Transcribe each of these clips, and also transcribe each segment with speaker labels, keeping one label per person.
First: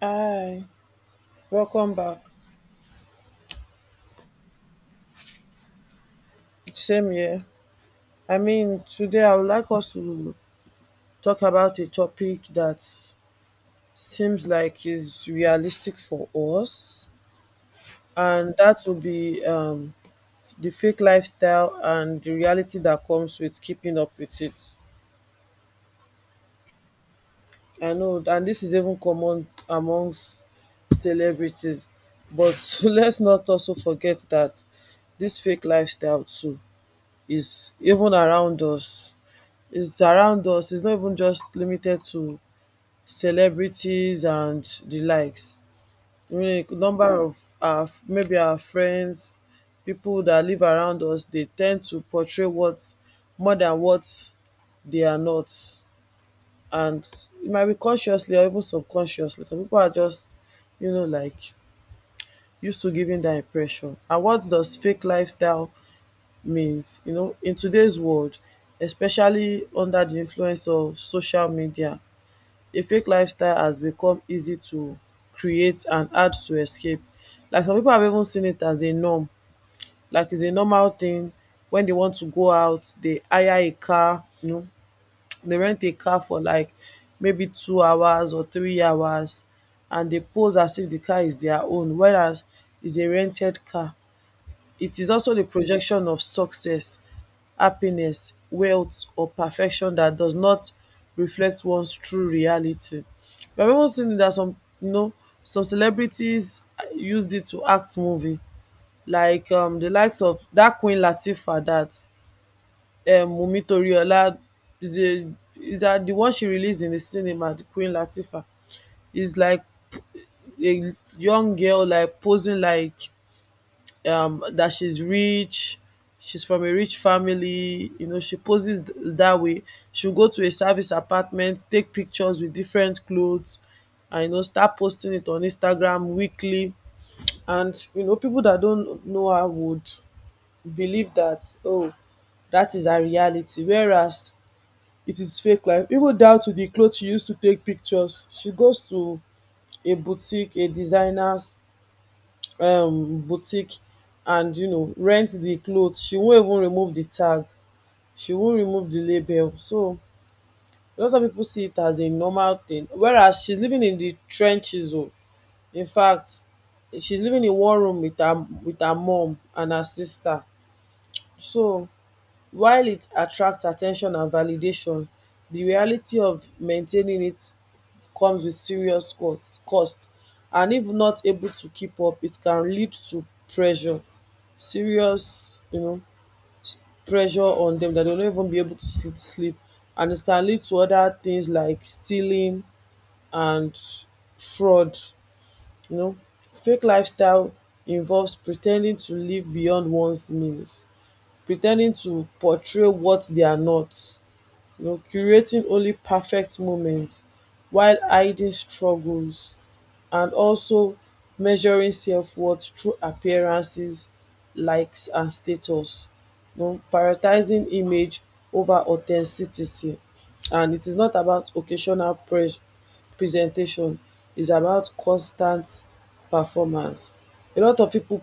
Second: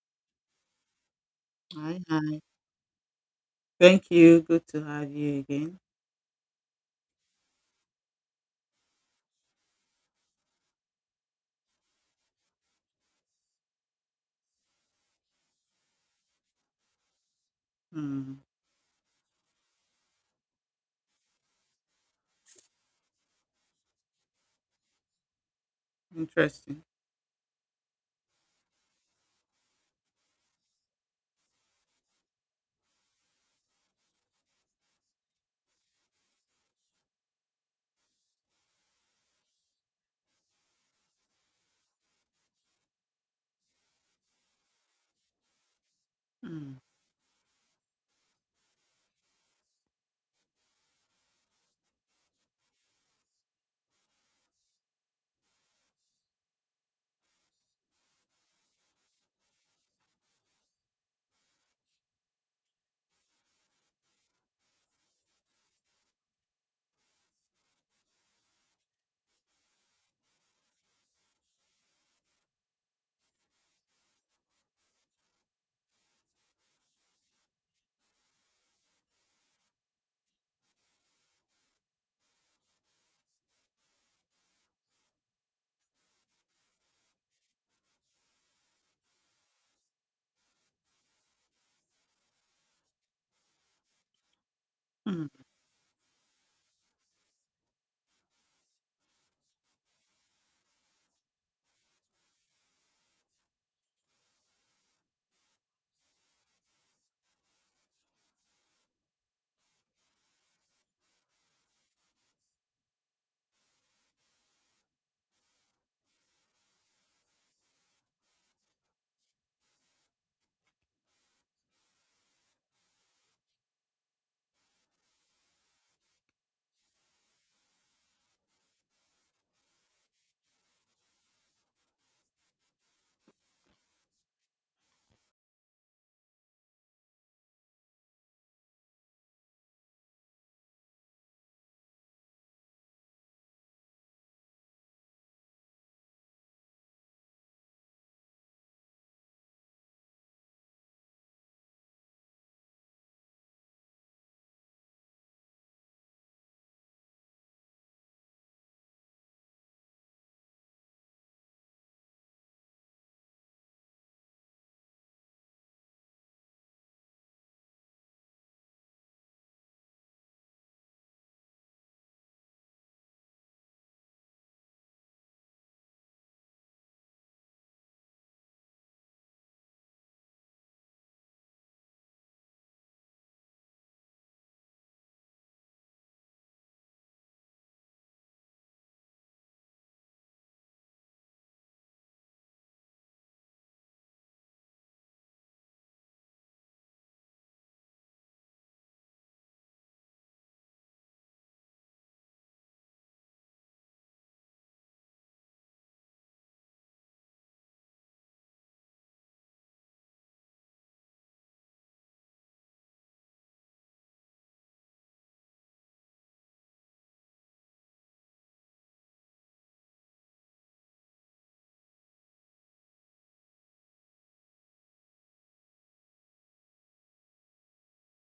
Speaker 1: Hi, welcome
Speaker 2: Hi,
Speaker 1: back.
Speaker 2: hi. Thank you. Good to have you again.
Speaker 1: Same here. I mean, today I would like us to talk about a topic that seems like is realistic for us,
Speaker 2: Mm,
Speaker 1: and that will be the fake lifestyle and the reality that comes with keeping up with it.
Speaker 2: interesting.
Speaker 1: I know, and this is even common amongst celebrities, but let's not also forget that this fake lifestyle too is even around us is around us. It's not even just limited to celebrities and the likes. I mean, a
Speaker 2: Mm,
Speaker 1: number of our maybe our friends, people that live around us, they tend to portray what more than what they are not. And it might be consciously or even subconsciously. Some people are just, you know, like used to giving that impression. And what does fake lifestyle means? You know, in today's world, especially under the influence of social media, a fake lifestyle has become easy to create and hard to escape. Like some people have even seen it as a norm, like it's a normal thing. When they want to go out, they hire a car, you know, they rent a car for like maybe 2 hours or 3 hours and they pose as if the car is their own, whereas it's a rented car. It is also the
Speaker 2: mm,
Speaker 1: projection of success, happiness, wealth or perfection that does not reflect one's true reality. I have even seen that some you know some celebrities used it to act movie like the likes of that Queen Latifah that Wunmi Toriola is a is that the one she released in the cinema, the Queen Latifah is like a young girl like posing like that she's rich, she's from a rich family, you know, she poses that way. She'll go to a service apartment, take pictures with different clothes, and you know, start posting it on Instagram weekly. And you know, people that don't know her would believe that, oh, that is her reality. Whereas it is fake life. Even down to the clothes she used to take pictures. She goes to a boutique, a designer's boutique, and you know rent the clothes. She won't even remove the tag, she won't remove the label. So a lot of people see it as a normal thing, whereas she's living in the trenches. Oh, in fact, she's living in one room with her mom and her sister. So while it attracts attention and validation, the reality of maintaining it comes with serious cost, and if not able to keep up it can lead to pressure, serious you know pressure on them that they will not even be able to sleep. And it can lead to other things like stealing and fraud, you know. Fake lifestyle involves pretending to live beyond one's means, pretending to portray what they are not, you know, curating only perfect moments while hiding struggles, and also measuring self-worth through appearances, likes and status. You know, prioritizing image over authenticity. And it is not about occasional presentation, it's about constant performance. A lot of people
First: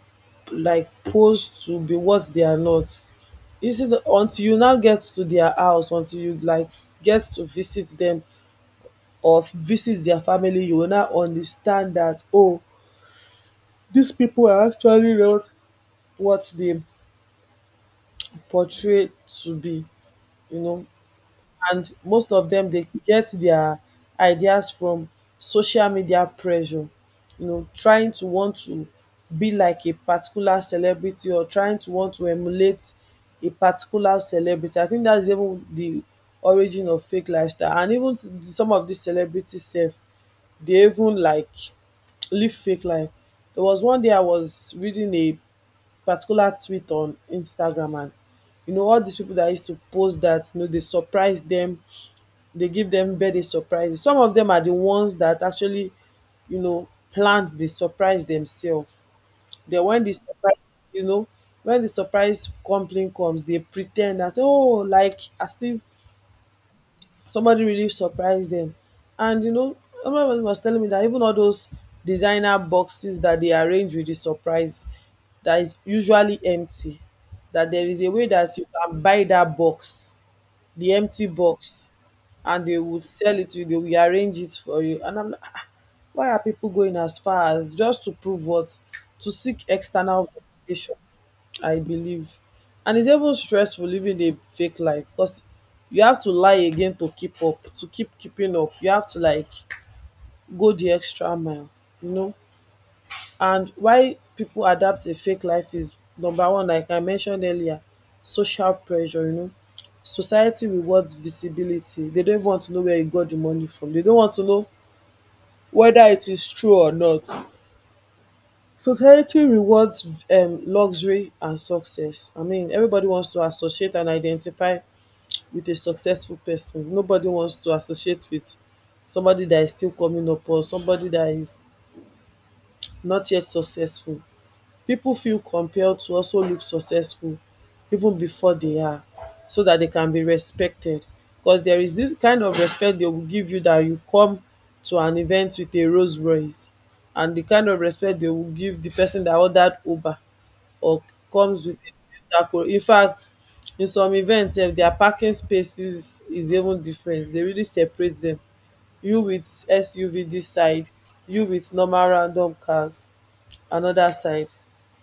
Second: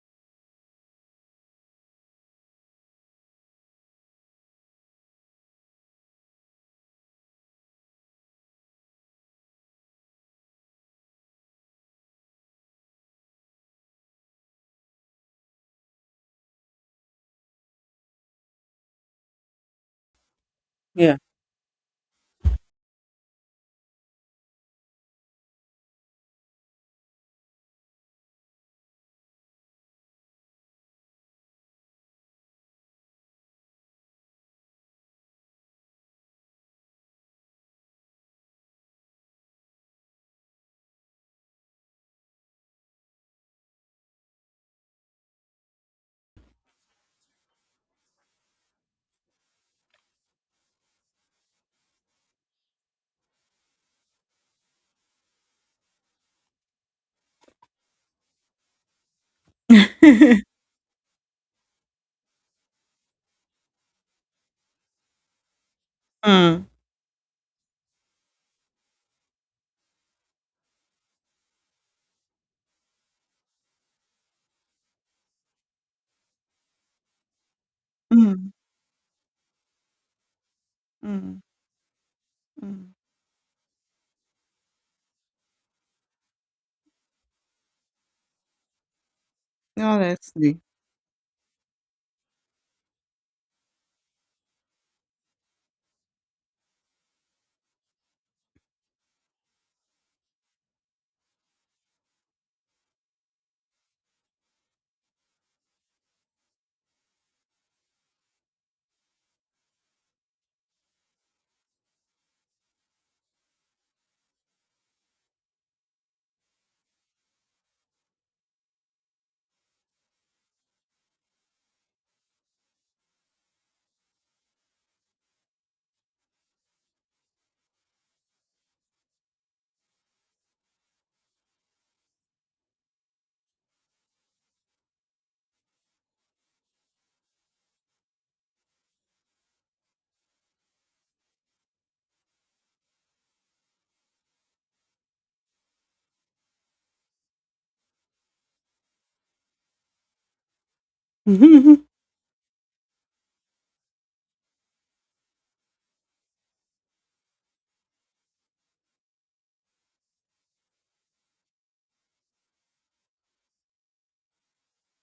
Speaker 1: like pose to be what they are not. You see, the until you now get to their house, until you like get to visit them or visit their family, you will now understand that oh, these people are actually not what they portray to be, you know.
Speaker 2: yeah.
Speaker 1: And most of them they get their ideas from social media pressure, you know, trying to want to be like a particular celebrity or trying to want to emulate a particular celebrity. I think that's even the origin of fake lifestyle. And even some of these celebrities sef, they even like live fake life. There was one day I was reading a particular tweet on Instagram, and you know all these people that used to post that you know they surprise them, they give them birthday surprises. Some of them are the ones that actually, you know, planned the surprise themselves. Then when the surprise, you know, when the surprise complaint comes, they pretend and say, "Oh," like as if
Speaker 2: Mm,
Speaker 1: somebody really surprised them. And you know, everybody was telling me that even all those designer boxes that they arrange with the surprise that is usually empty, that there is a way that
Speaker 2: mm,
Speaker 1: you can buy that box, the empty
Speaker 2: mm,
Speaker 1: box, and they
Speaker 2: mm.
Speaker 1: would sell it to you, they will arrange it for you. And I'm like, "Ah, why are people going as far as just to prove what? To seek external
Speaker 2: Honestly.
Speaker 1: validation," I believe. And it's even stressful living a fake life because you have to lie again to keep up, to keep keeping up. You have to like go the extra mile, you know. And why people adapt a fake life is number one, like I mentioned earlier, social pressure, you know. Society rewards visibility. They don't want to know where you got the money from. They don't want to know whether it is true or not. Society rewards luxury and success. I mean, everybody wants to associate and identify with a successful person. Nobody wants to associate with somebody that is still coming up or somebody that is not yet successful. People feel compelled to also look successful even before they are, so that they can be respected, cos there is this kind of respect they will give you that you come to an event with a Rolls Royce, and the kind of respect they will give the person that ordered Uber or comes with a infact in fact, in some events, sef dia parking spaces is even different. They really separate them. You with SUV this side, you with normal random cars another side.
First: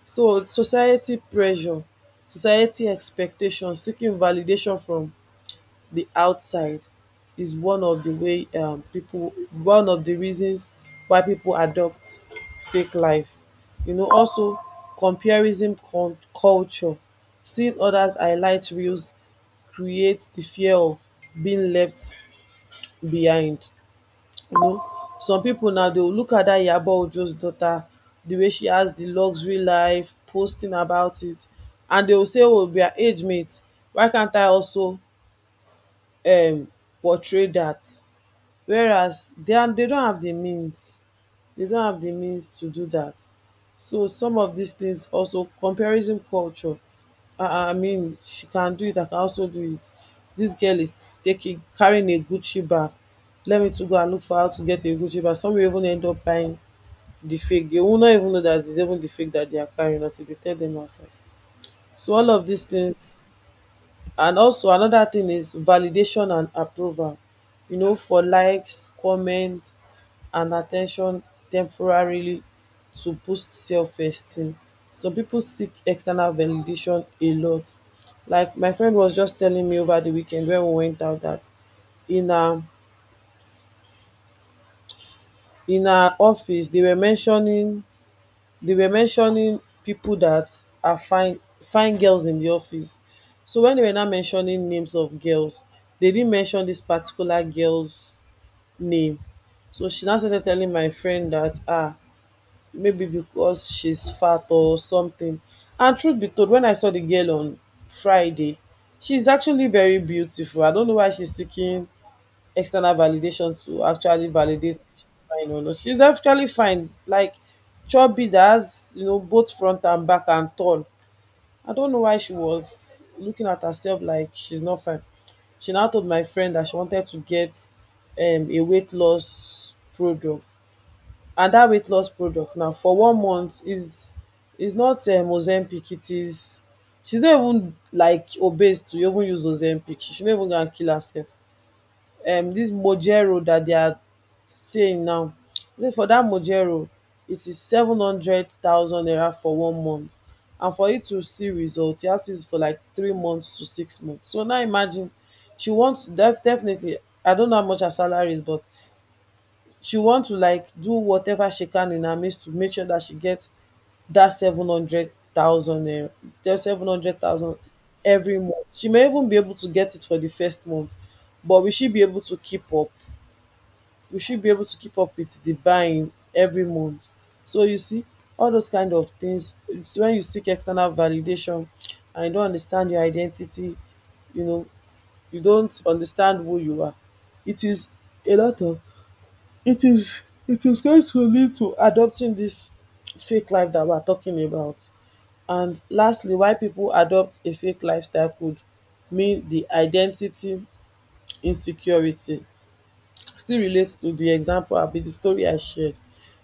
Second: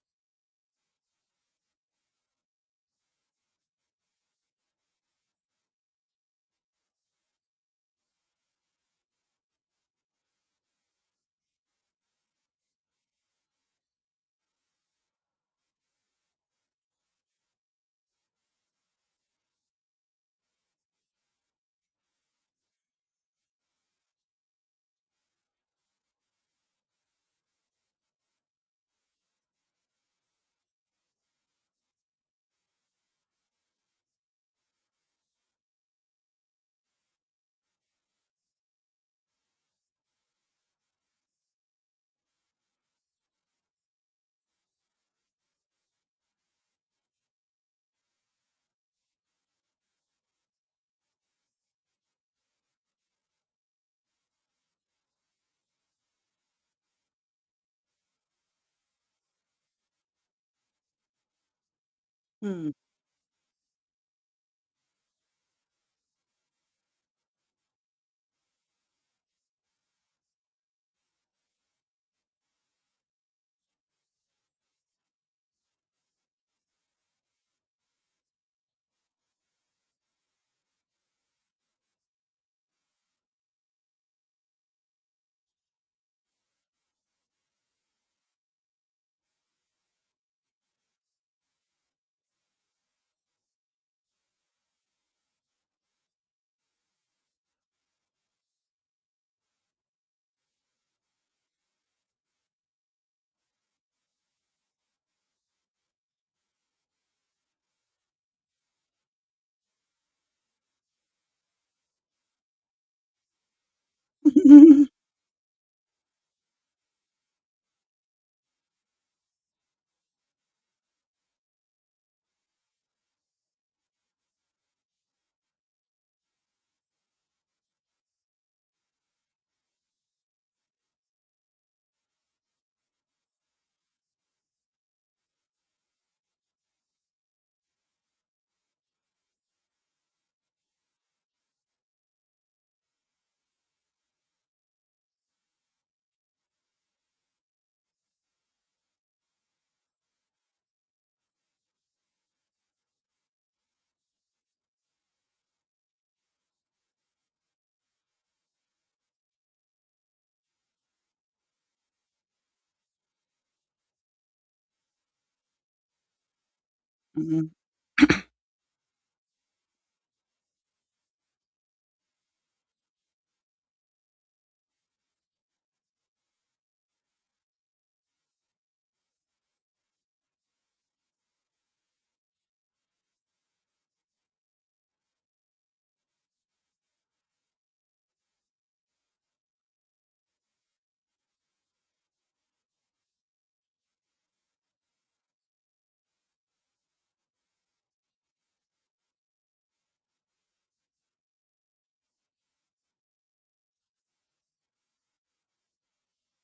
Speaker 1: So society pressure, society expectation, seeking validation from the outside is one of the way people one of the reasons why people adopt fake life. You know, also comparison culture, seeing others highlight reels creates the fear of being left behind. You know, some pipu now dey look at dat Iyabo Ojo's daughter, the way she has the luxury life, posting about it, and they will say, ‘Oh, we are age mates, why can't I also um portray dat?' Whereas they are they don't have the means. They don't have the means to do that. So some of these things, also comparison culture. I mean, she can do it. I can also do it. This girl is taking carrying a Gucci bag. Let me to go and look for how to get a Gucci bag. Some will even end up buying the fake. They will not even know that it's even the fake that they are carrying until they tell them outside. So all of these
Speaker 2: Mm,
Speaker 1: things, and also another thing is validation and approval, you know, for likes, comments, and attention temporarily to boost self esteem. Some people seek external validation a lot. Like my friend was just telling me over the weekend when we went out that in her in her office they were mentioning people that are fine fine girls in the office. So when they were now mentioning names of girls, they didn't mention this particular girl's name. So she now started telling my friend that ah maybe because she's fat or something. And truth be told, when I saw the girl on Friday, she's actually very beautiful. I don't know why she's seeking external validation to actually validate if she's fine or not. She's actually fine. Like chubby that has, you know, both front and back and tall. I don't know why she was looking at herself like she's not fine. She now told my friend that she wanted to get a weight loss product. And that weight loss product now for 1 month is not Ozempic. It is she's not even like obese to even use Ozempic. She should not even go and kill herself. This mojero that they are saying now, say for that mojero it is 700,000 naira for one month, and for you to see results, you have to use it for like 3 months to 6 months. So now imagine she wants definitely, I don't know how much her salary is, but she wants to like do whatever she can in her means to make sure that she gets that 700,000 naira, that seven hundred
Speaker 2: mm.
Speaker 1: thousand every month. She may even be able to get it for the first month, but will she be able to keep up? We should be able to keep up with the buying every month. So you see, all those kind of things, it's when you seek external validation and you don't understand your identity, you know, you don't understand who you are. It is a lot of it is it is going to lead to adopting this fake life that we're talking about. And lastly, why people adopt a fake lifestyle could mean the identity insecurity still relates to the example abi the story I shared.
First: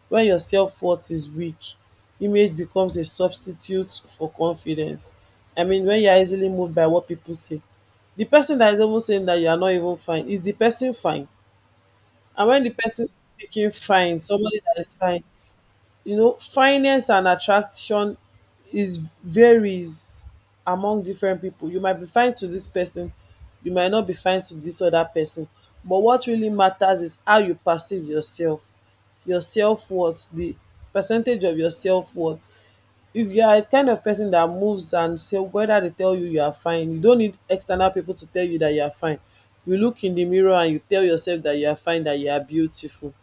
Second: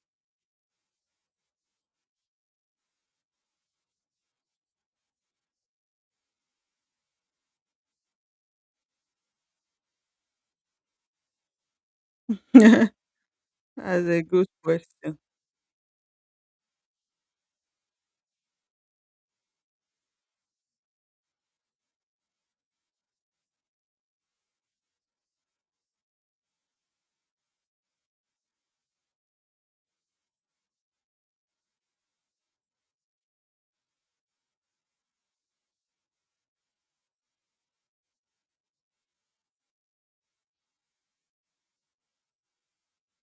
Speaker 1: When your self worth is weak, image becomes a substitute for confidence. I mean, when you are easily moved by what people say, the person that is even saying that you are not even fine, is the person fine? And when the
Speaker 2: That's
Speaker 1: person is speaking
Speaker 2: a
Speaker 1: fine,
Speaker 2: good
Speaker 1: somebody that is
Speaker 2: question.
Speaker 1: fine, fineness and attraction is varies among different people. You might be fine to this person, you might not be fine to this other person. But what really matters is how you perceive yourself, your self worth, the percentage of your self worth. If you are a kind of person that moves and say whether they tell you you are fine, you don't need external people to tell you that you are fine. You look in the mirror and you tell yourself that you are fine, that you are beautiful.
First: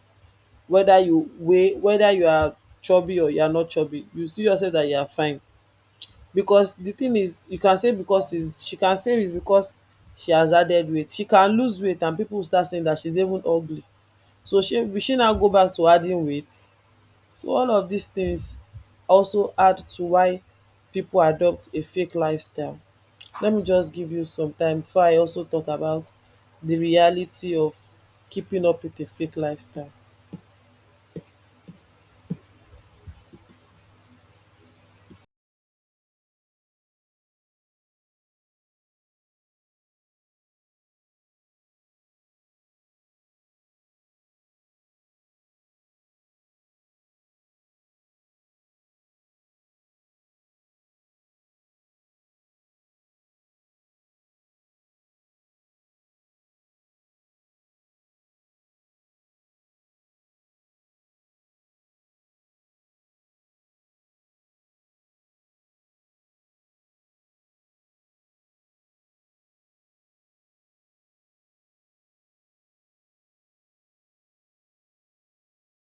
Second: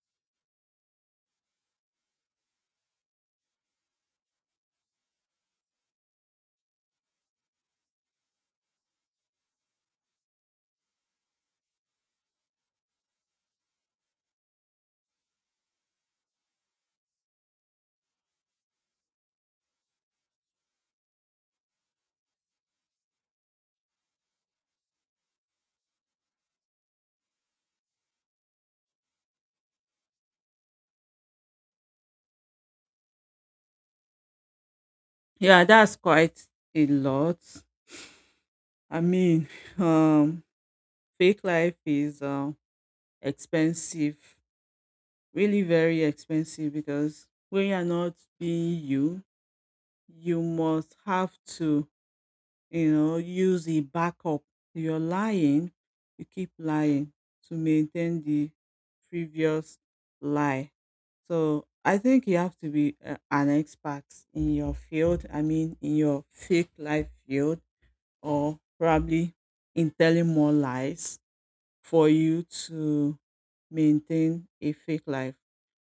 Speaker 1: Whether you are chubby or you are not chubby, you see yourself that you are fine, because the thing is, you can say because is she can say is because she has added weight, she can lose weight and people will start saying that she's even ugly, so she now go back to adding weight. So all of these things also add to why people adopt a fake lifestyle. Let me just give you some time before I also talk about the reality of keeping up with a fake lifestyle.
Speaker 2: Yeah, that's quite a lot. I mean, um, fake life is expensive, really very expensive because when you're not being you, you must have to use a backup. You're lying, you keep lying to maintain the previous lie. So I think you have to be an expert in your field. I mean, in your fake life field, or probably in telling more lies for you to maintain a fake life.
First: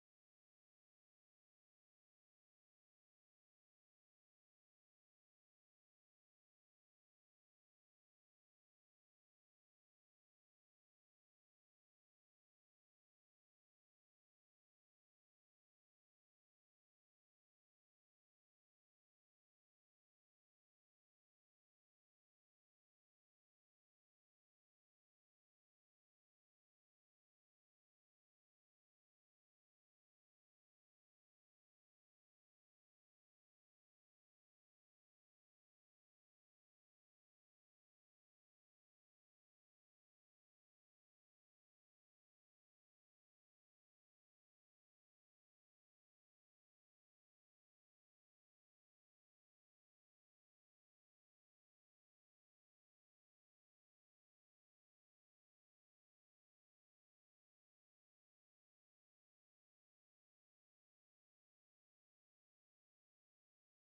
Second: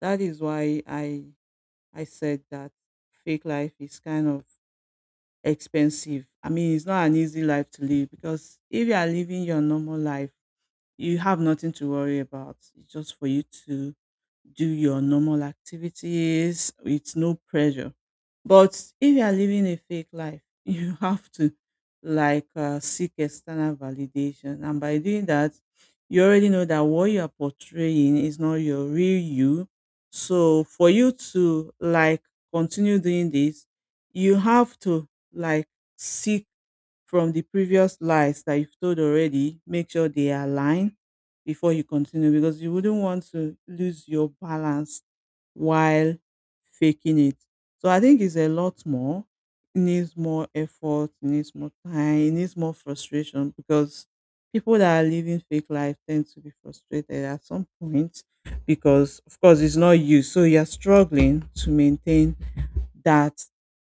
Speaker 2: That is why I said that fake life is kind of expensive. I mean, it's not an easy life to live because if you are living your normal life, you have nothing to worry about. It's just for you to do your normal activities with no pressure. But if you are living a fake life, you have to like seek external validation. And by doing that, you already know that what you are portraying is not your real you. So for you to like continue doing this, you have to like seek from the previous lies that you've told already, make sure they align before you continue because you wouldn't want to lose your balance while faking it. So I think it's a lot more. It needs more effort, it needs more time, it needs more frustration because people that are living fake life tend to be frustrated at some point because of course it's not you. So you're struggling to maintain that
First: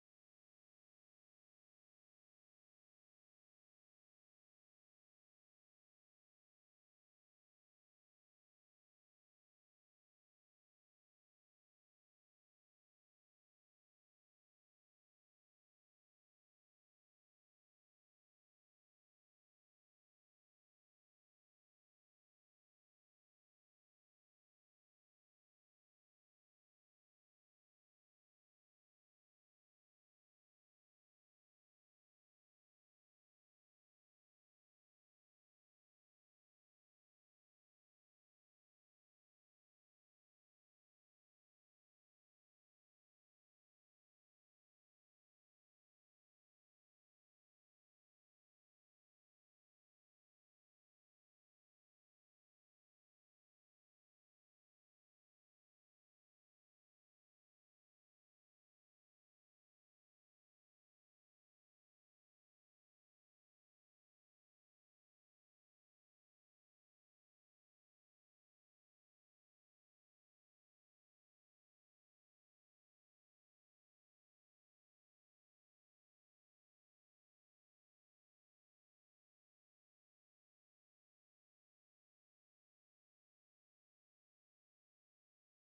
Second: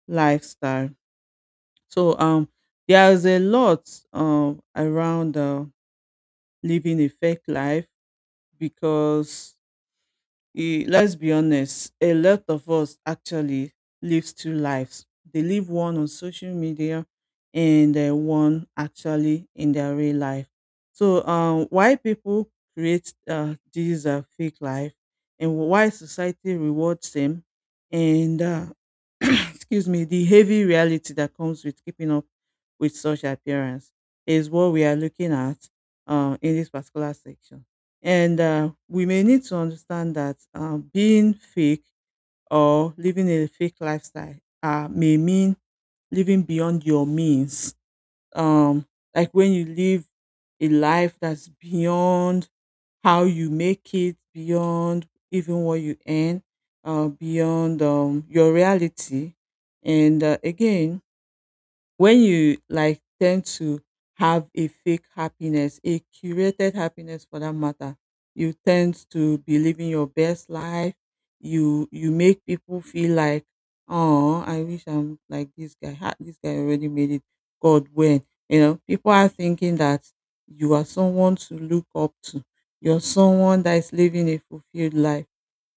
Speaker 2: lifestyle. So there's a lot around living a fake life because, eh, let's be honest, a lot of us actually lives two lives. They live one on social media and one actually in their real life. So, why people create these fake life and why society rewards them and excuse me, the heavy reality that comes with keeping up with such appearance is what we are looking at in this particular section. And we may need to understand that being fake or living a fake lifestyle may mean living beyond your means. Um, like when you live a life that's beyond how you make it, beyond even what you earn, beyond your reality. And again, when you like tend to have a fake happiness, a curated happiness for that matter, you tend to be living your best life. You make people feel like, oh, I wish I'm like this guy. Ha, this guy already made it. God, when you know people are thinking that you are someone to look up to. You're someone that is living a fulfilled life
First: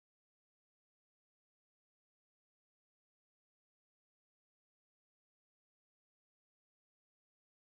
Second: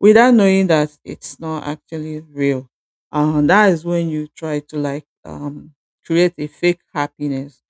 Speaker 2: without knowing that it's not actually real. That is when you try to like create a fake happiness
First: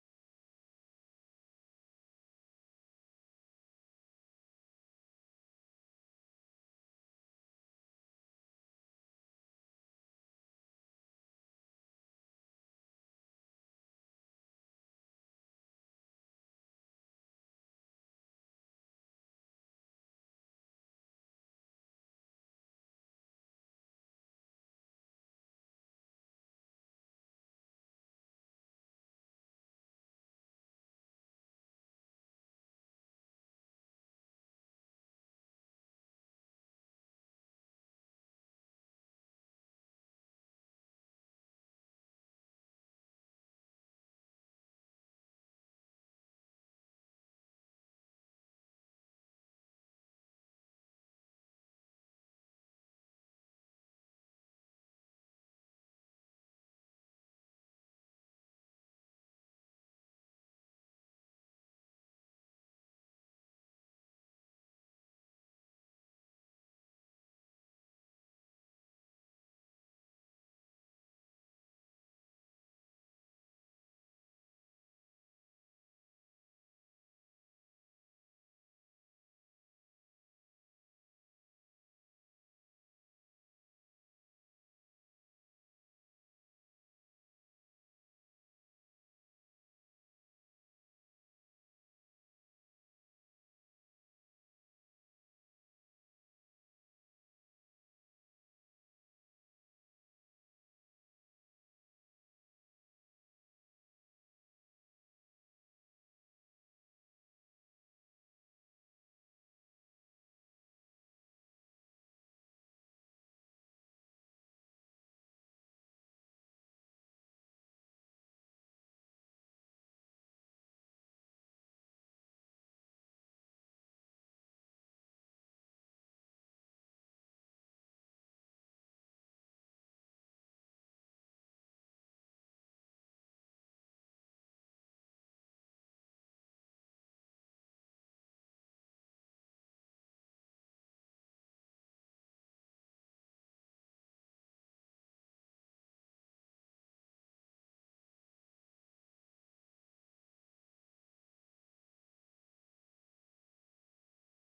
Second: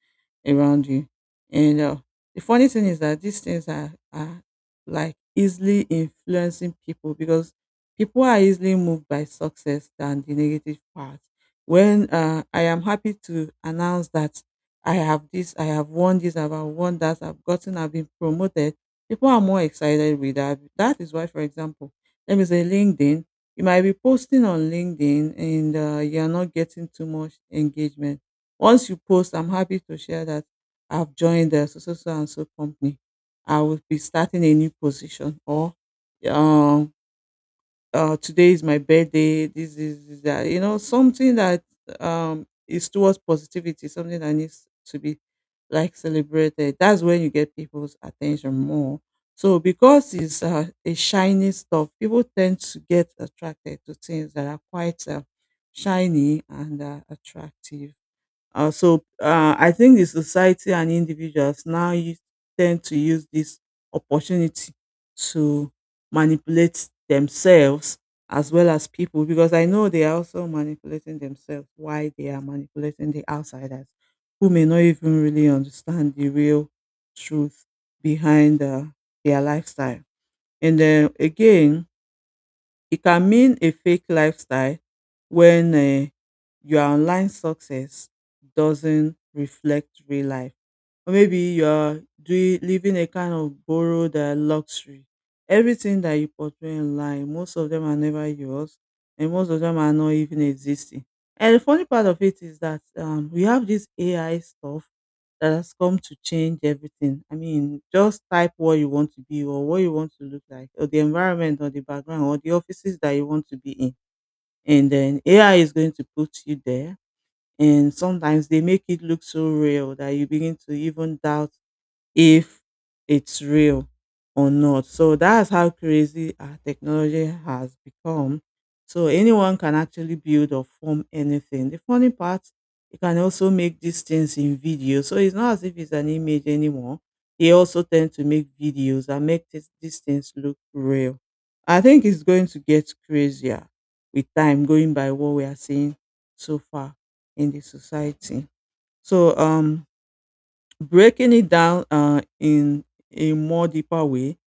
Speaker 2: around you. And the funny thing is that these things are like easily influencing people because people are easily moved by success than the negative part. When I am happy to announce that I have this, I have won this, I've won that, I've gotten, I've been promoted, people are more excited with that. That is why, for example, let me say LinkedIn, you might be posting on LinkedIn and you're not getting too much engagement once you post, I'm happy to share that I've joined the so so so and so company. I will be starting a new position or um today is my birthday. This is this, that you know something that is towards positivity, something that needs to be like celebrated. That's when you get people's attention more. So because it's a shiny stuff, people tend to get attracted to things that are quite shiny and attractive. So I think the society and individuals now tend to use this opportunity to manipulate themselves as well as people because I know they are also manipulating themselves why they are manipulating the outsiders who may not even really understand the real truth behind their lifestyle. And then again, it can mean a fake lifestyle when your online success doesn't reflect real life or maybe you are doing living a kind of borrowed luxury. Everything that you portray online, most of them are never yours, and most of them are not even existing. And the funny part of it is that we have this AI stuff that has come to change everything. I mean, just type what you want to be or what you want to look like, or the environment, or the background, or the offices that you want to be in, and then AI is going to put you there and sometimes they make it look so real that you begin to even doubt if it's real or not. So that's how crazy our technology has become. So anyone can actually build or form anything. The funny part, you can also make these things in video. So it's not as if it's an image anymore. They also tend to make videos and make these things look real. I think it's going to get crazier with time going by what we are seeing so far in the society. So breaking it down in a more deeper way,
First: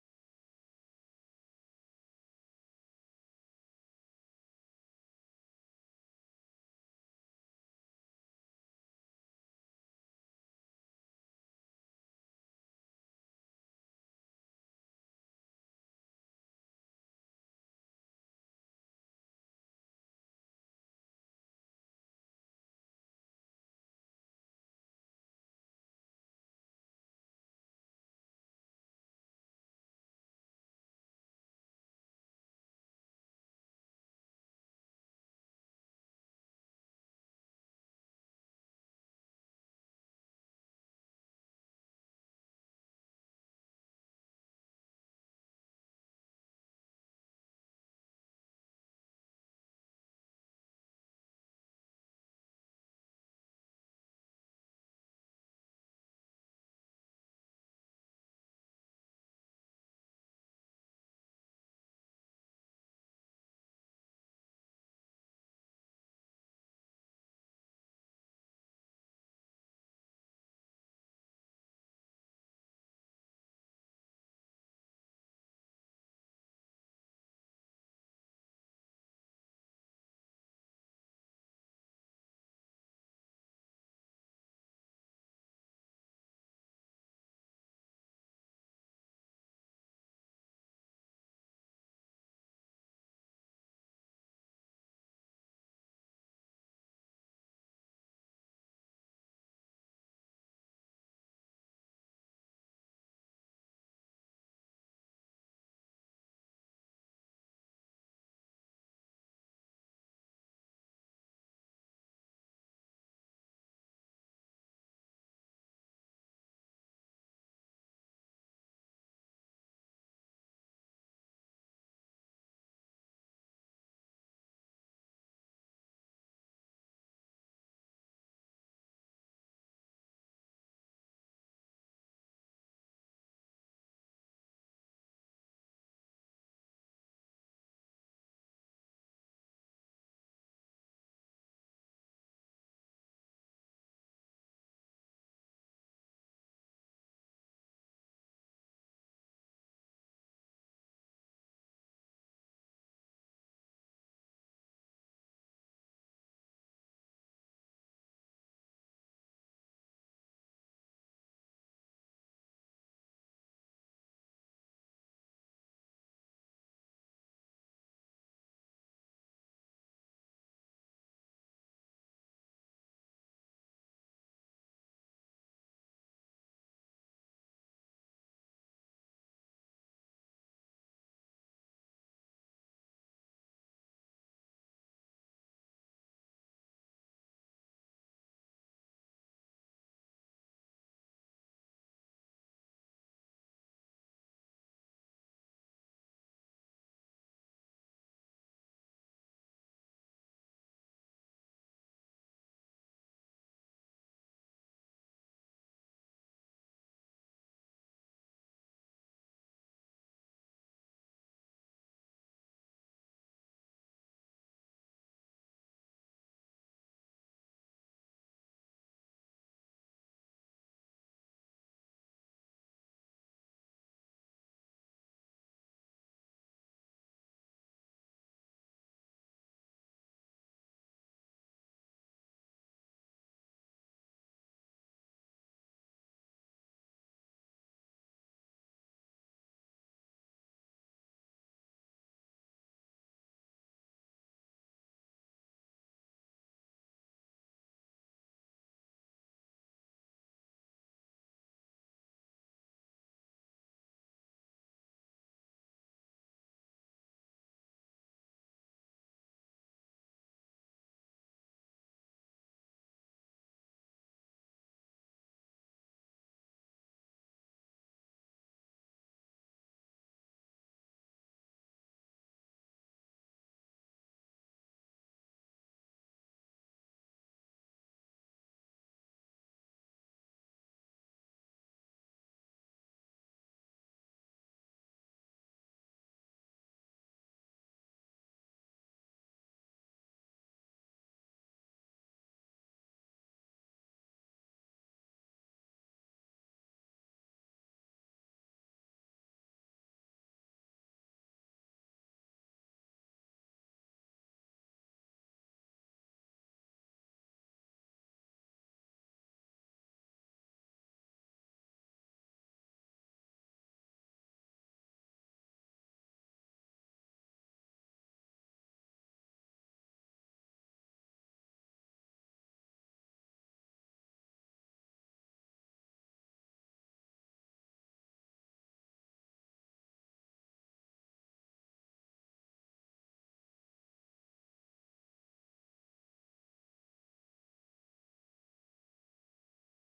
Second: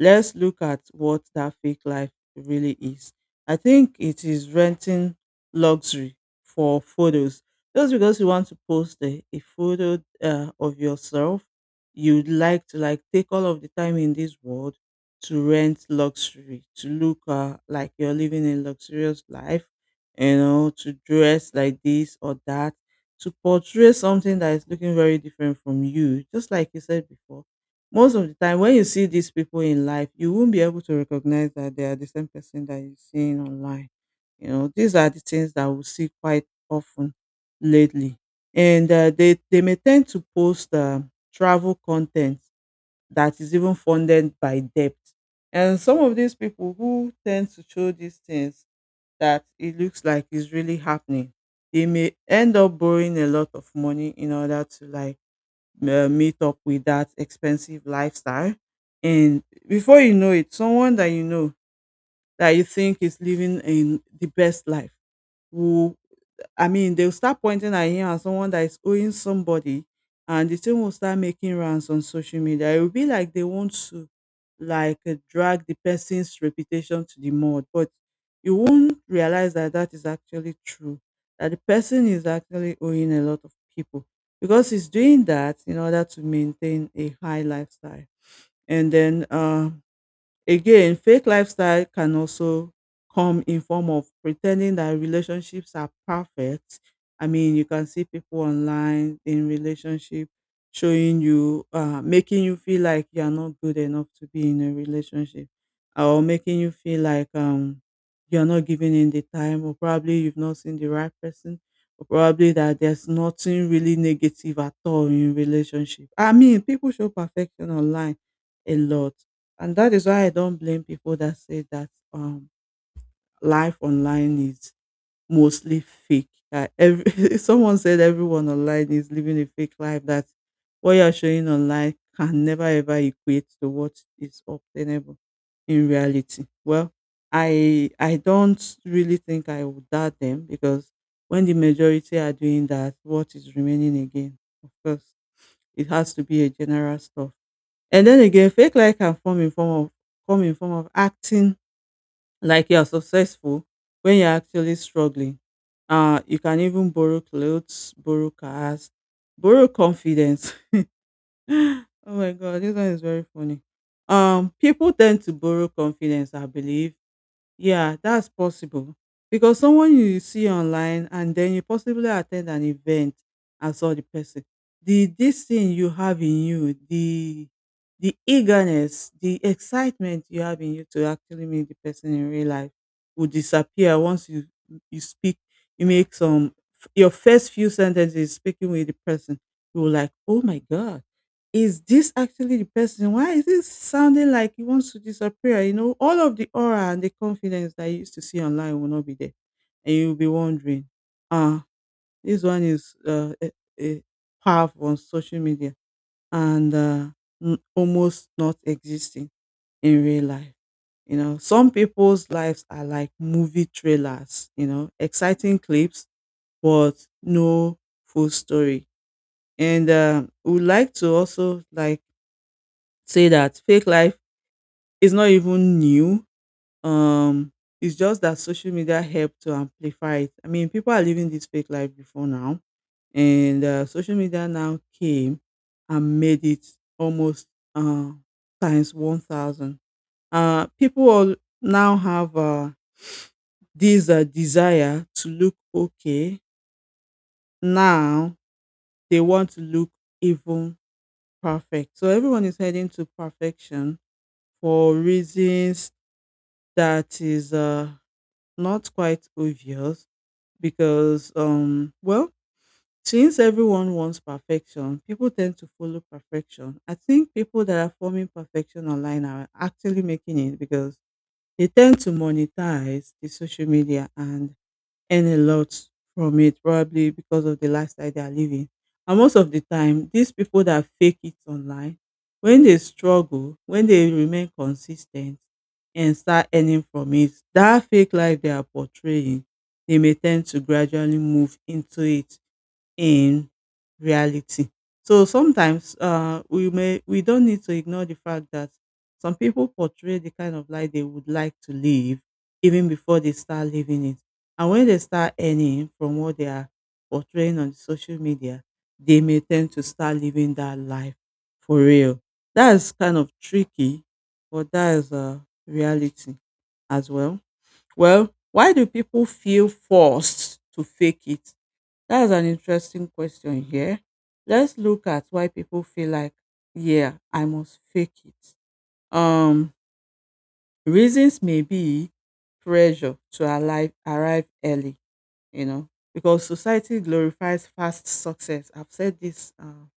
Speaker 2: let's look at what that fake life really is. I think it is renting luxury for photos. Just because you want to post a photo of yourself, you'd like to like take all of the time in this world to rent luxury, to look like you're living a luxurious life, you know, to dress like this or that to portray something that is looking very different from you. Just like you said before, most of the time when you see these people in life, you won't be able to recognize that they are the same person that you're seeing online. You know, these are the things that we see quite often lately. And they may tend to post travel content that is even funded by debt. And some of these people who tend to show these things that it looks like is really happening. They may end up borrowing a lot of money in order to like meet up with that expensive lifestyle. And before you know it, someone that you know that you think is living in the best life will. I mean, they'll start pointing at him as someone that is owing somebody, and the thing will start making rounds on social media. It will be like they want to, like, drag the person's reputation to the mud, but you won't realize that that is actually true. That the person is actually owing a lot of people because he's doing that in order to maintain a high lifestyle. And then, again, fake lifestyle can also come in form of pretending that relationships are perfect. I mean, you can see people online in relationship showing you, making you feel like you are not good enough to be in a relationship, or making you feel like you are not giving in the time, or probably you've not seen the right person, or probably that there's nothing really negative at all in relationship. I mean, people show perfection online a lot and that is why I don't blame people that say that life online is mostly fake. That every someone said everyone online is living a fake life. That what you are showing online can never ever equate to what is obtainable in reality. Well, I don't really think I would doubt them because when the majority are doing that, what is remaining again? Of course, it has to be a general stuff. And then again, fake life can form in form of come in form of acting like you are successful when you're actually struggling. You can even borrow clothes, borrow cars, borrow confidence. Oh my god, this one is very funny. People tend to borrow confidence, I believe, yeah, that's possible. Because someone you see online and then you possibly attend an event and saw the person. The this thing you have in you, the eagerness, the excitement you have in you to actually meet the person in real life will disappear once you speak, you make some your first few sentences speaking with the person, you will like, oh my god, is this actually the person? Why is this sounding like he wants to disappear? You know, all of the aura and the confidence that you used to see online will not be there. And you'll be wondering, ah, this one is a powerful on social media and almost not existing in real life. You know, some people's lives are like movie trailers, you know, exciting clips, but no full story. And We would like to also say that fake life is not even new. Um, it's just that social media helped to amplify it. I mean, people are living this fake life before now, and social media now came and made it almost uh, times 1,000. People all now have this desire to look okay. Now they want to look even perfect. So everyone is heading to perfection for reasons that is not quite obvious because, well, since everyone wants perfection, people tend to follow perfection. I think people that are forming perfection online are actually making it because they tend to monetize the social media and earn a lot from it, probably because of the lifestyle they are living. And most of the time, these people that fake it online, when they struggle, when they remain consistent and start earning from it, that fake life they are portraying, they may tend to gradually move into it in reality. So sometimes we don't need to ignore the fact that some people portray the kind of life they would like to live even before they start living it. And when they start earning from what they are portraying on social media, they may tend to start living that life for real. That's kind of tricky, but that is a reality as well. Well, why do people feel forced to fake it? That's an interesting question here. Let's look at why people feel like, yeah, I must fake it. Um, Reasons may be pressure to arrive early, you know, because society glorifies fast success. I've said this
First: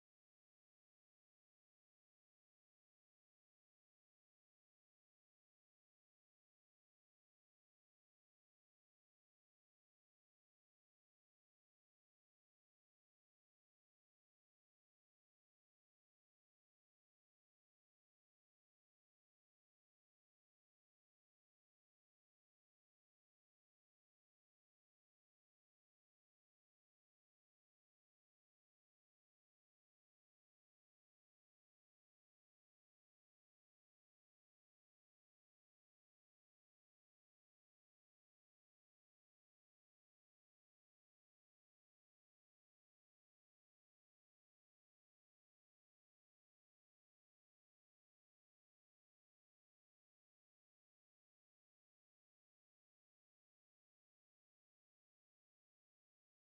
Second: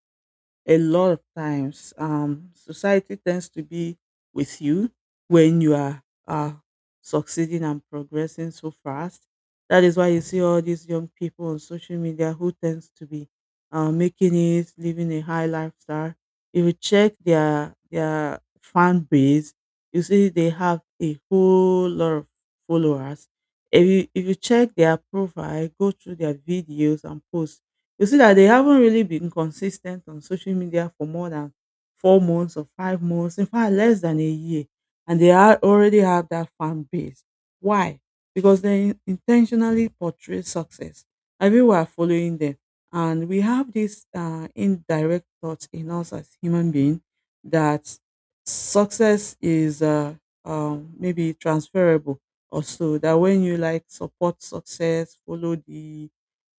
Speaker 2: a lot of times. Society tends to be with you when you are succeeding and progressing so fast. That is why you see all these young people on social media who tends to be making it, living a high lifestyle. If you check their fan base, you see they have a whole lot of followers. If you check their profile, go through their videos and posts, you see that they haven't really been consistent on social media for more than 4 months or 5 months, in fact, less than a year. And they are already have that fan base. Why? Because they intentionally portray success. I we are following them. And we have this indirect thought in us as human beings that success is maybe transferable or so. That when you support success, follow the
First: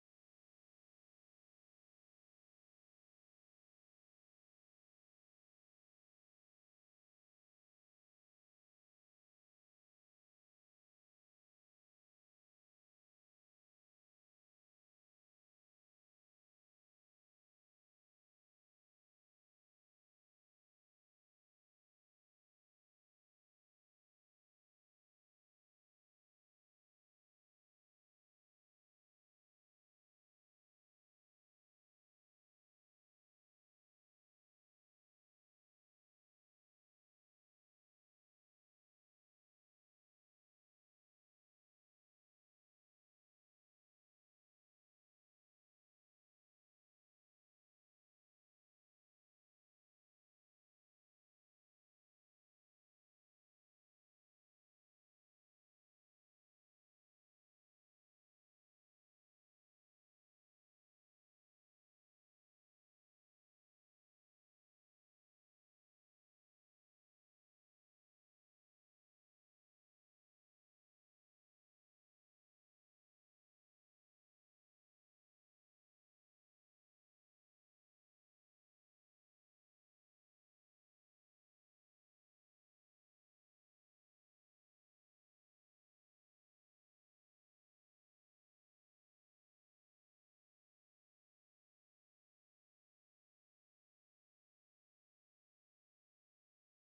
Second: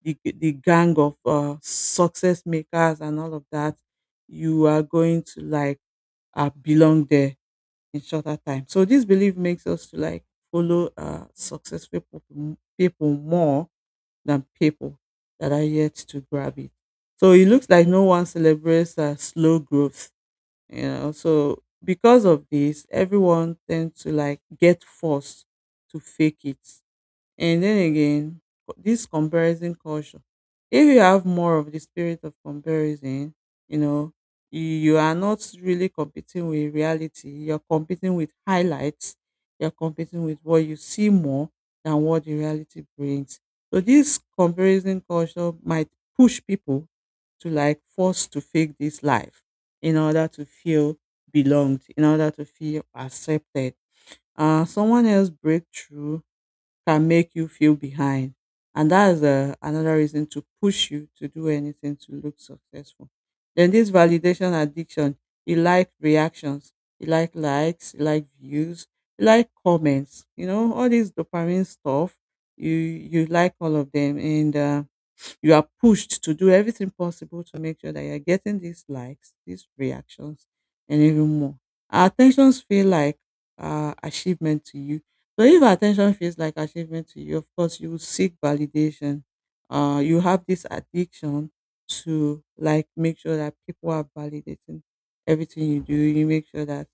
Speaker 2: the, the gang of success makers and all of that, you are going to belong there in shorter time. So this belief makes us to follow successful people, people more than people that are yet to grab it. So it looks like no one celebrates slow growth, you know. So because of this, everyone tends to get forced to fake it. And then again, this comparison culture. If you have more of the spirit of comparison, you know, you are not really competing with reality. You're competing with highlights. You're competing with what you see more than what the reality brings. So this comparison culture might push people to force to fake this life in order to feel belonged, in order to feel accepted. Someone else breakthrough can make you feel behind. And that is another reason to push you to do anything to look successful. Then this validation addiction, you like reactions, you like likes, you like views, you like comments, you know, all this dopamine stuff. You like all of them, and you are pushed to do everything possible to make sure that you're getting these likes, these reactions, and even more. Our attentions feel like achievement to you. So if our attention feels like achievement to you, of course, you will seek validation. You have this addiction to make sure that people are validating everything you do. You make sure that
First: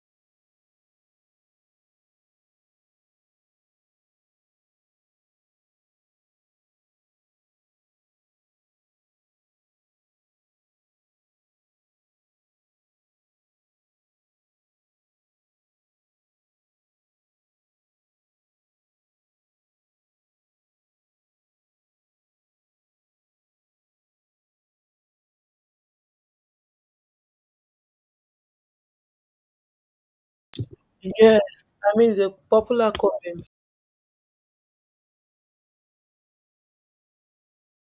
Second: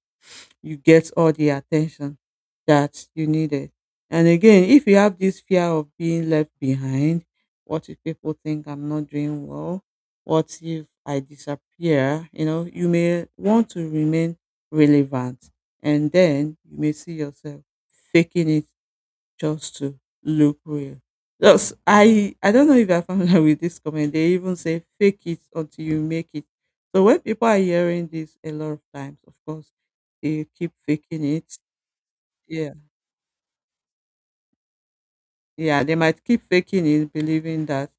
Speaker 2: you get all the attention that you needed. And again, if you have this fear of being left behind, what if people think I'm not doing well? What if I disappear? You know, you may want to remain relevant, and then you may see yourself faking it just to look real. Just I don't know if you're familiar with this comment. They even say fake it until you make it. So when people are hearing this a lot of times, of course, they keep faking
Speaker 1: Yes,
Speaker 2: it.
Speaker 1: I mean the
Speaker 2: Yeah.
Speaker 1: popular comments.
Speaker 2: Yeah, they might keep faking it, believing that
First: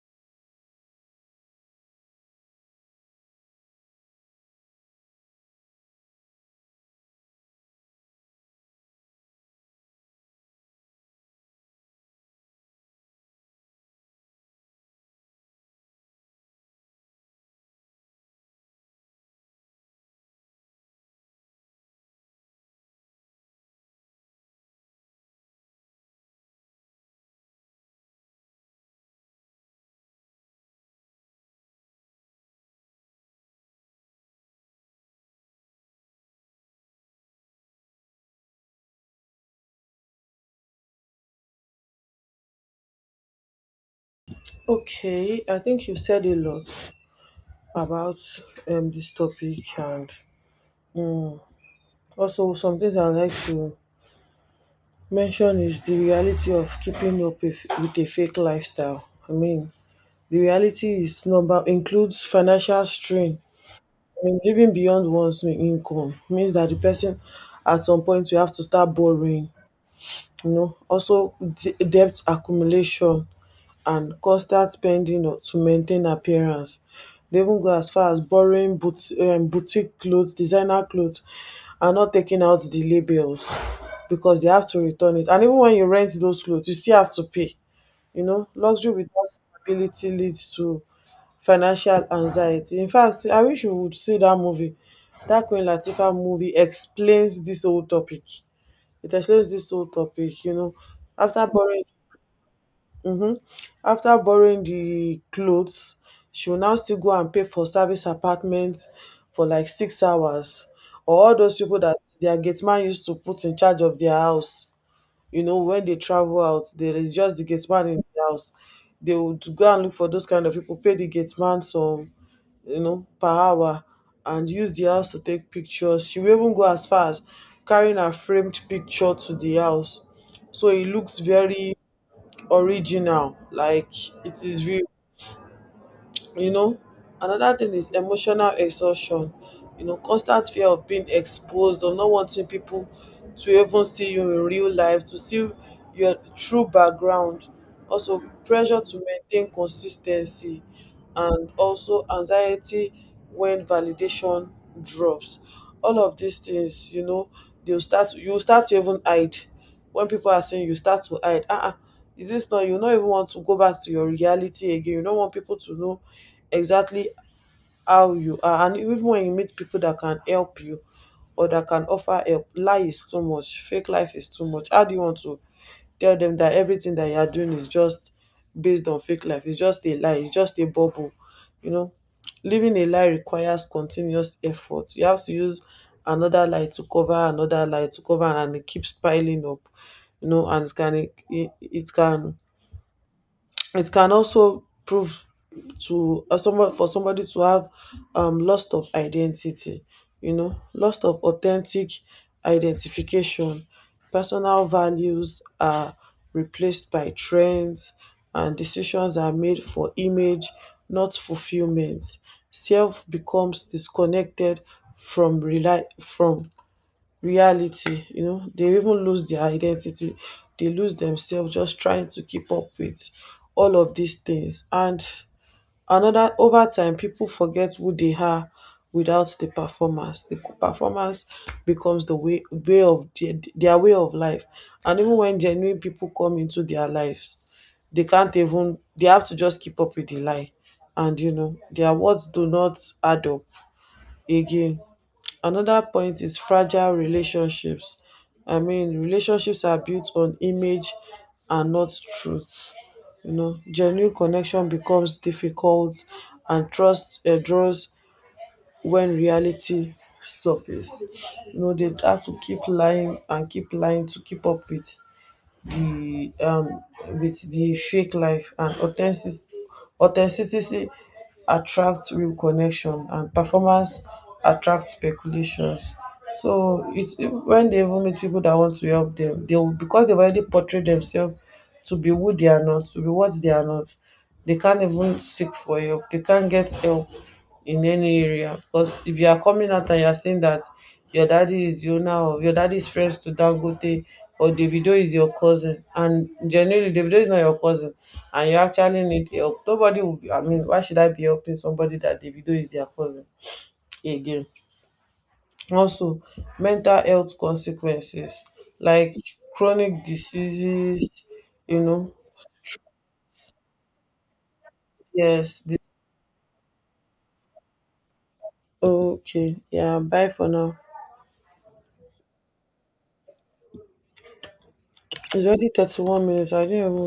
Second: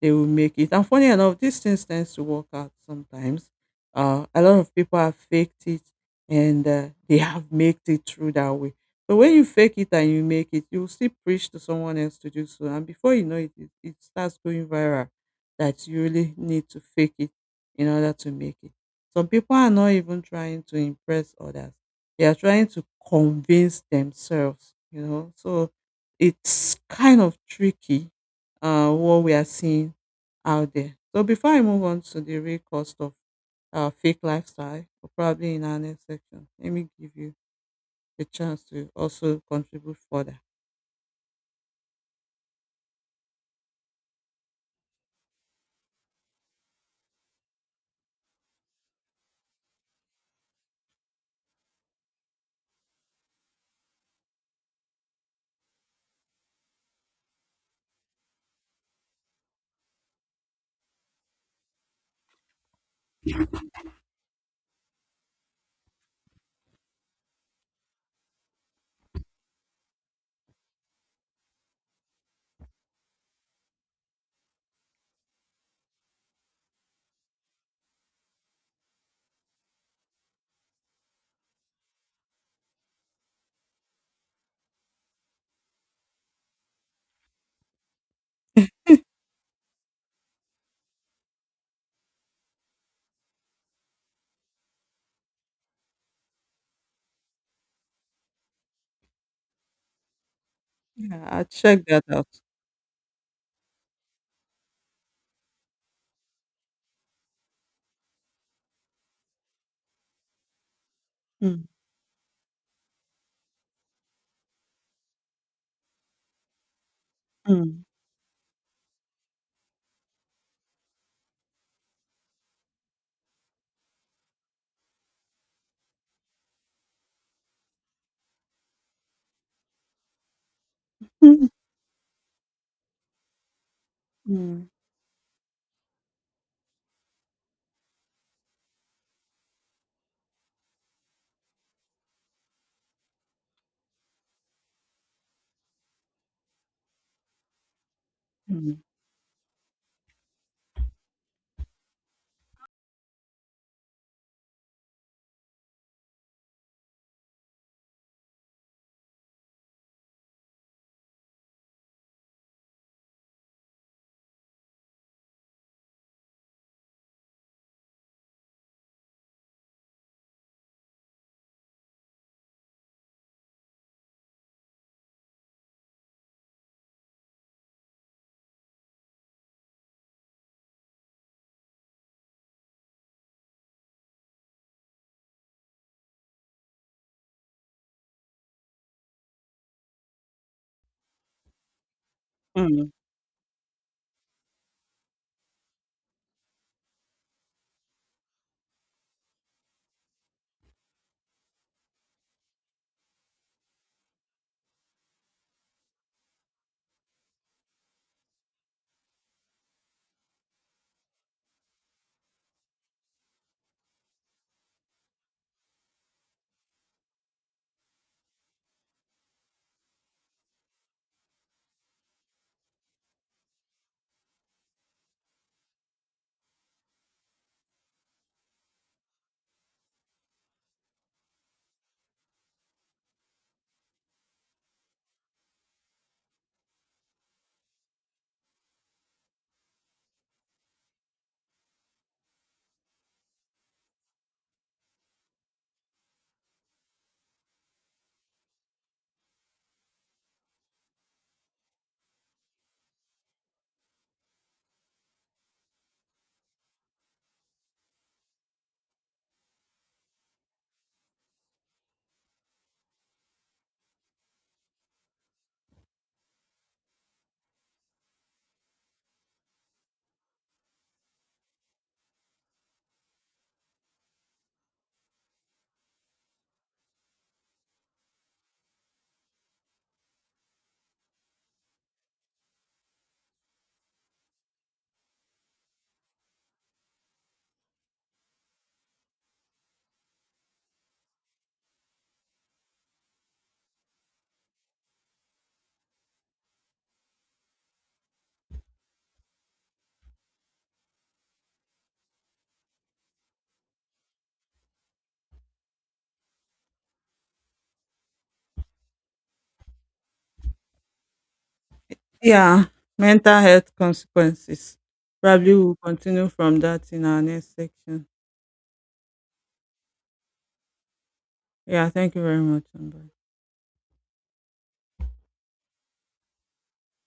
Speaker 2: they will make it. And funny enough, these things tends to work out sometimes. A lot of people have faked it, and they have made it through that way. So when you fake it and you make it, you will still preach to someone else to do so, and before you know it, it starts going viral. That you really need to fake it in order to make it. Some people are not even trying to impress others; they are trying to convince themselves. You know, so it's kind of tricky what we are seeing out there. So before I move on to the real cost of fake lifestyle, or probably in our next section, let me give you a chance to also contribute further.
Speaker 1: Okay, I think you said a lot about this topic, and mm, also some things I'd like to mention is the reality of keeping up with a fake lifestyle. I mean, the reality is number includes financial strain. I mean, living beyond one's income means that the person at some point will have to start borrowing. You know, also debt accumulation and constant spending to maintain appearance. They even go as far as borrowing boutique clothes, designer clothes, and not taking out the labels because they have to return it. And even when you rent those clothes, you still have to pay. You know, luxury without stability leads to financial anxiety. In fact, I wish you would see that movie. That Queen Latifah movie explains this whole topic. It explains this whole topic, you know.
Speaker 2: Yeah, I'll
Speaker 1: After borrowing.
Speaker 2: check that out.
Speaker 1: Mhm. After borrowing the clothes, she will now still go and pay for service apartment for like 6 hours. Or all those
Speaker 2: Mm,
Speaker 1: people that their gate man used to put in charge of their house. You know, when they travel out, there is just the gate
Speaker 2: mm,
Speaker 1: man in the house. They would go and look for those kind of people, pay the gate man some, you know, per hour and use the house to take pictures. She will even go as far as carrying her framed picture to the house. So it looks
Speaker 2: mm,
Speaker 1: very original, like it is
Speaker 2: mm,
Speaker 1: real, you know. Another thing is emotional exhaustion. You know, constant fear of being exposed, of not wanting people to even see you in real life, to see your true background. Also
Speaker 2: mm,
Speaker 1: pressure to maintain consistency and also anxiety when validation drops. All of these things, you know, they'll start you start to even hide. When people are saying, you start to hide, ah, uh, is this not you? Not even want to go back to your reality again. You don't want people to know exactly how you are. And even when you meet people that can help you or that can offer help, lie is too much, fake life is too much. How do you want to tell them that everything that you are doing is just based on fake life? It's just a lie, it's just a bubble, you know. Living a lie requires continuous effort. You have to use another lie to cover another lie to cover, and it keeps piling up, you know. And it can
Speaker 2: mm.
Speaker 1: it can also prove to someone, for somebody to have loss of identity, you know, loss of authentic identification. Personal values are replaced by trends and decisions are made for image, not fulfillment. Self becomes disconnected from reality. You know, they even lose their identity, they lose themselves just trying to keep up with all of these things. And another, over time, people forget who they are without the performance. The performance becomes the way way of their way of life. And even when genuine people come into their lives, they can't even they have to just keep up with the lie, and you know, their words do not add up again. Another point is fragile relationships. I mean, relationships are built on image and not truth. You know, genuine connection becomes difficult and trust erodes when reality surface. You know, they have to keep lying and keep lying to keep up the um with the fake life. And authenticity attracts real connection, and performance attracts speculations. So it's when they even meet people that want to help them, they will, because they've already portrayed themselves to be who they are not, to be what they are not, they can't even seek for help, they can't get help in any area. Because if you are coming out and you are saying that your daddy is friends to Dangote, or Davido is your cousin, and generally Davido is not your cousin and you actually need help, nobody will be, I mean, why should I be helping somebody that Davido is their cousin again? Also mental health consequences, like chronic diseases, you know.
Speaker 2: Yeah, mental health consequences. Probably
Speaker 1: Yes,
Speaker 2: we'll
Speaker 1: this,
Speaker 2: continue from that in our next section.
Speaker 1: okay, yeah, bye for now.
Speaker 2: Yeah, thank you very much. Amber.
Speaker 1: It's already 31 minutes, I didn't even